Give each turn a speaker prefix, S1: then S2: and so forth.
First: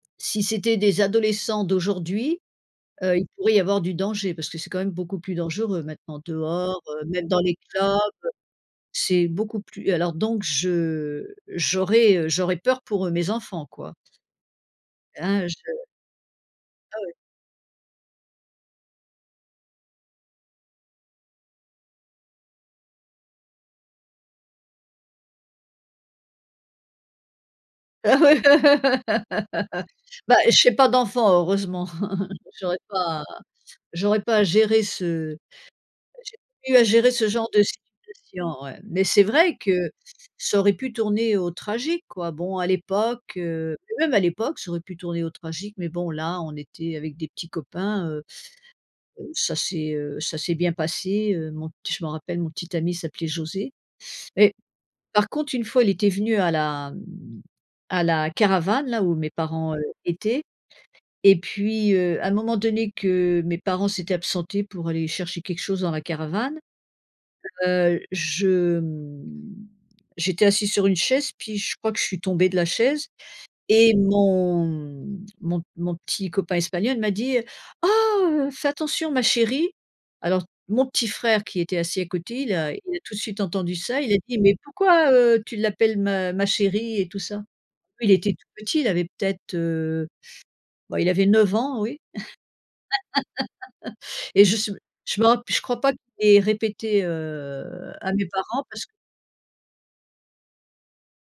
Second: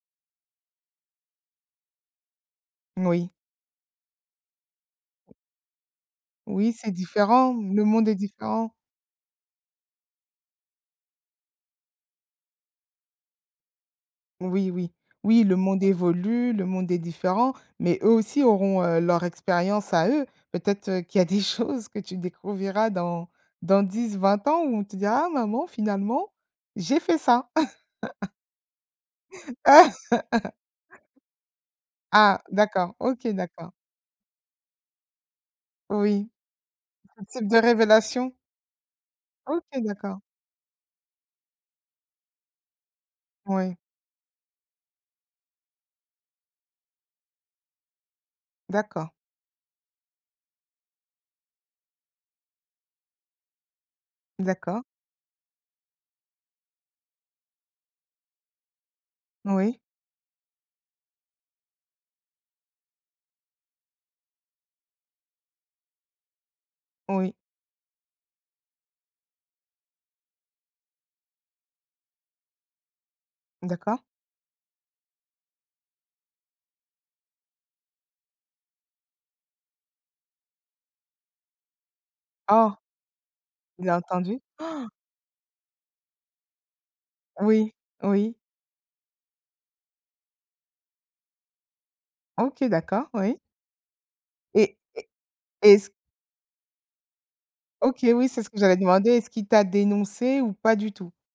S1: Si c'était des adolescents d'aujourd'hui, heu, il
S2: Moui.
S1: pourrait y avoir du danger, parce que c'est quand même beaucoup plus dangereux, maintenant,
S2: Oui,
S1: dehors,
S2: c'est
S1: heu, même dans
S2: différent,
S1: les
S2: le
S1: clubs,
S2: monde est différent.
S1: c'est beaucoup plus alors donc je j'aurais, heu, j'aurais peur pour, heu, mes enfants, quoi.
S2: Oui, oui. Oui,
S1: Ah,
S2: le
S1: je
S2: monde évolue, le monde est
S1: Ah ouais?
S2: différent, mais eux aussi auront, heu, leur expérience à eux. Peut-être, heu, qu'il y a des choses que tu découvriras dans dans 10-20 ans où on te dira: «Ah maman finalement, j'ai fait ça».
S1: Bah, j'ai pas d'enfant, heureusement,
S2: Ah,
S1: j'aurai
S2: d'accord.
S1: pas
S2: OK, d'accord.
S1: j'aurai à pas gérer ce à
S2: Oui.
S1: gérer j'ai plus à gérer
S2: Un
S1: ce
S2: type
S1: genre
S2: de
S1: de
S2: révélation?
S1: situation, ouais, mais c'est vrai
S2: OK,
S1: que
S2: d'accord.
S1: ça aurait pu tourner au tragique, quoi. Bon, à l'époque, heu,
S2: Ouais.
S1: mais même à l'époque ça aurait pu tourner au tragique, mais bon, là, on était avec des petits copains, heu,
S2: D'accord.
S1: ça c'est, heu, ça c'est bien passé, heu, mon je me rappelle, mon petit ami s'appelait José. Mais
S2: D'accord.
S1: par contre, une fois il était venu à la m à la caravane, là où mes parents,
S2: Oui.
S1: heu, étaient, et puis heu, à un moment donné que mes parents s'étaient absentés pour aller chercher quelque chose dans la caravane,
S2: Oui.
S1: heu, je, mmh, j'étais assise sur une chaise, puis je crois que je suis tombée de la chaise, et
S2: D'accord.
S1: mon m mon mon petit copain espagnol m'a dit: «Oh ,heu, fais attention ma chérie!» Alors mon petit frère, qui était assis à côté, il a
S2: Ah!
S1: il a tout de suite entendu
S2: Il a
S1: ça, il a dit:
S2: entendu?
S1: «Mais
S2: Han!
S1: pourquoi, heu, tu l'appelles ma ma chérie?» et tout ça.
S2: Oui,
S1: Il était
S2: oui.
S1: tout petit, il avait peut-être, heu, bah, il avait 9 ans, oui,
S2: OK, d'accord, oui.
S1: et je sais b
S2: Et et
S1: je me rap je crois
S2: est-ce
S1: pas qu'il ait répété, heu,
S2: OK,
S1: à mes
S2: oui, c'est ce que
S1: parents
S2: j'allais
S1: parce
S2: demander, est-ce qu'il t'a dénoncée ou pas du tout?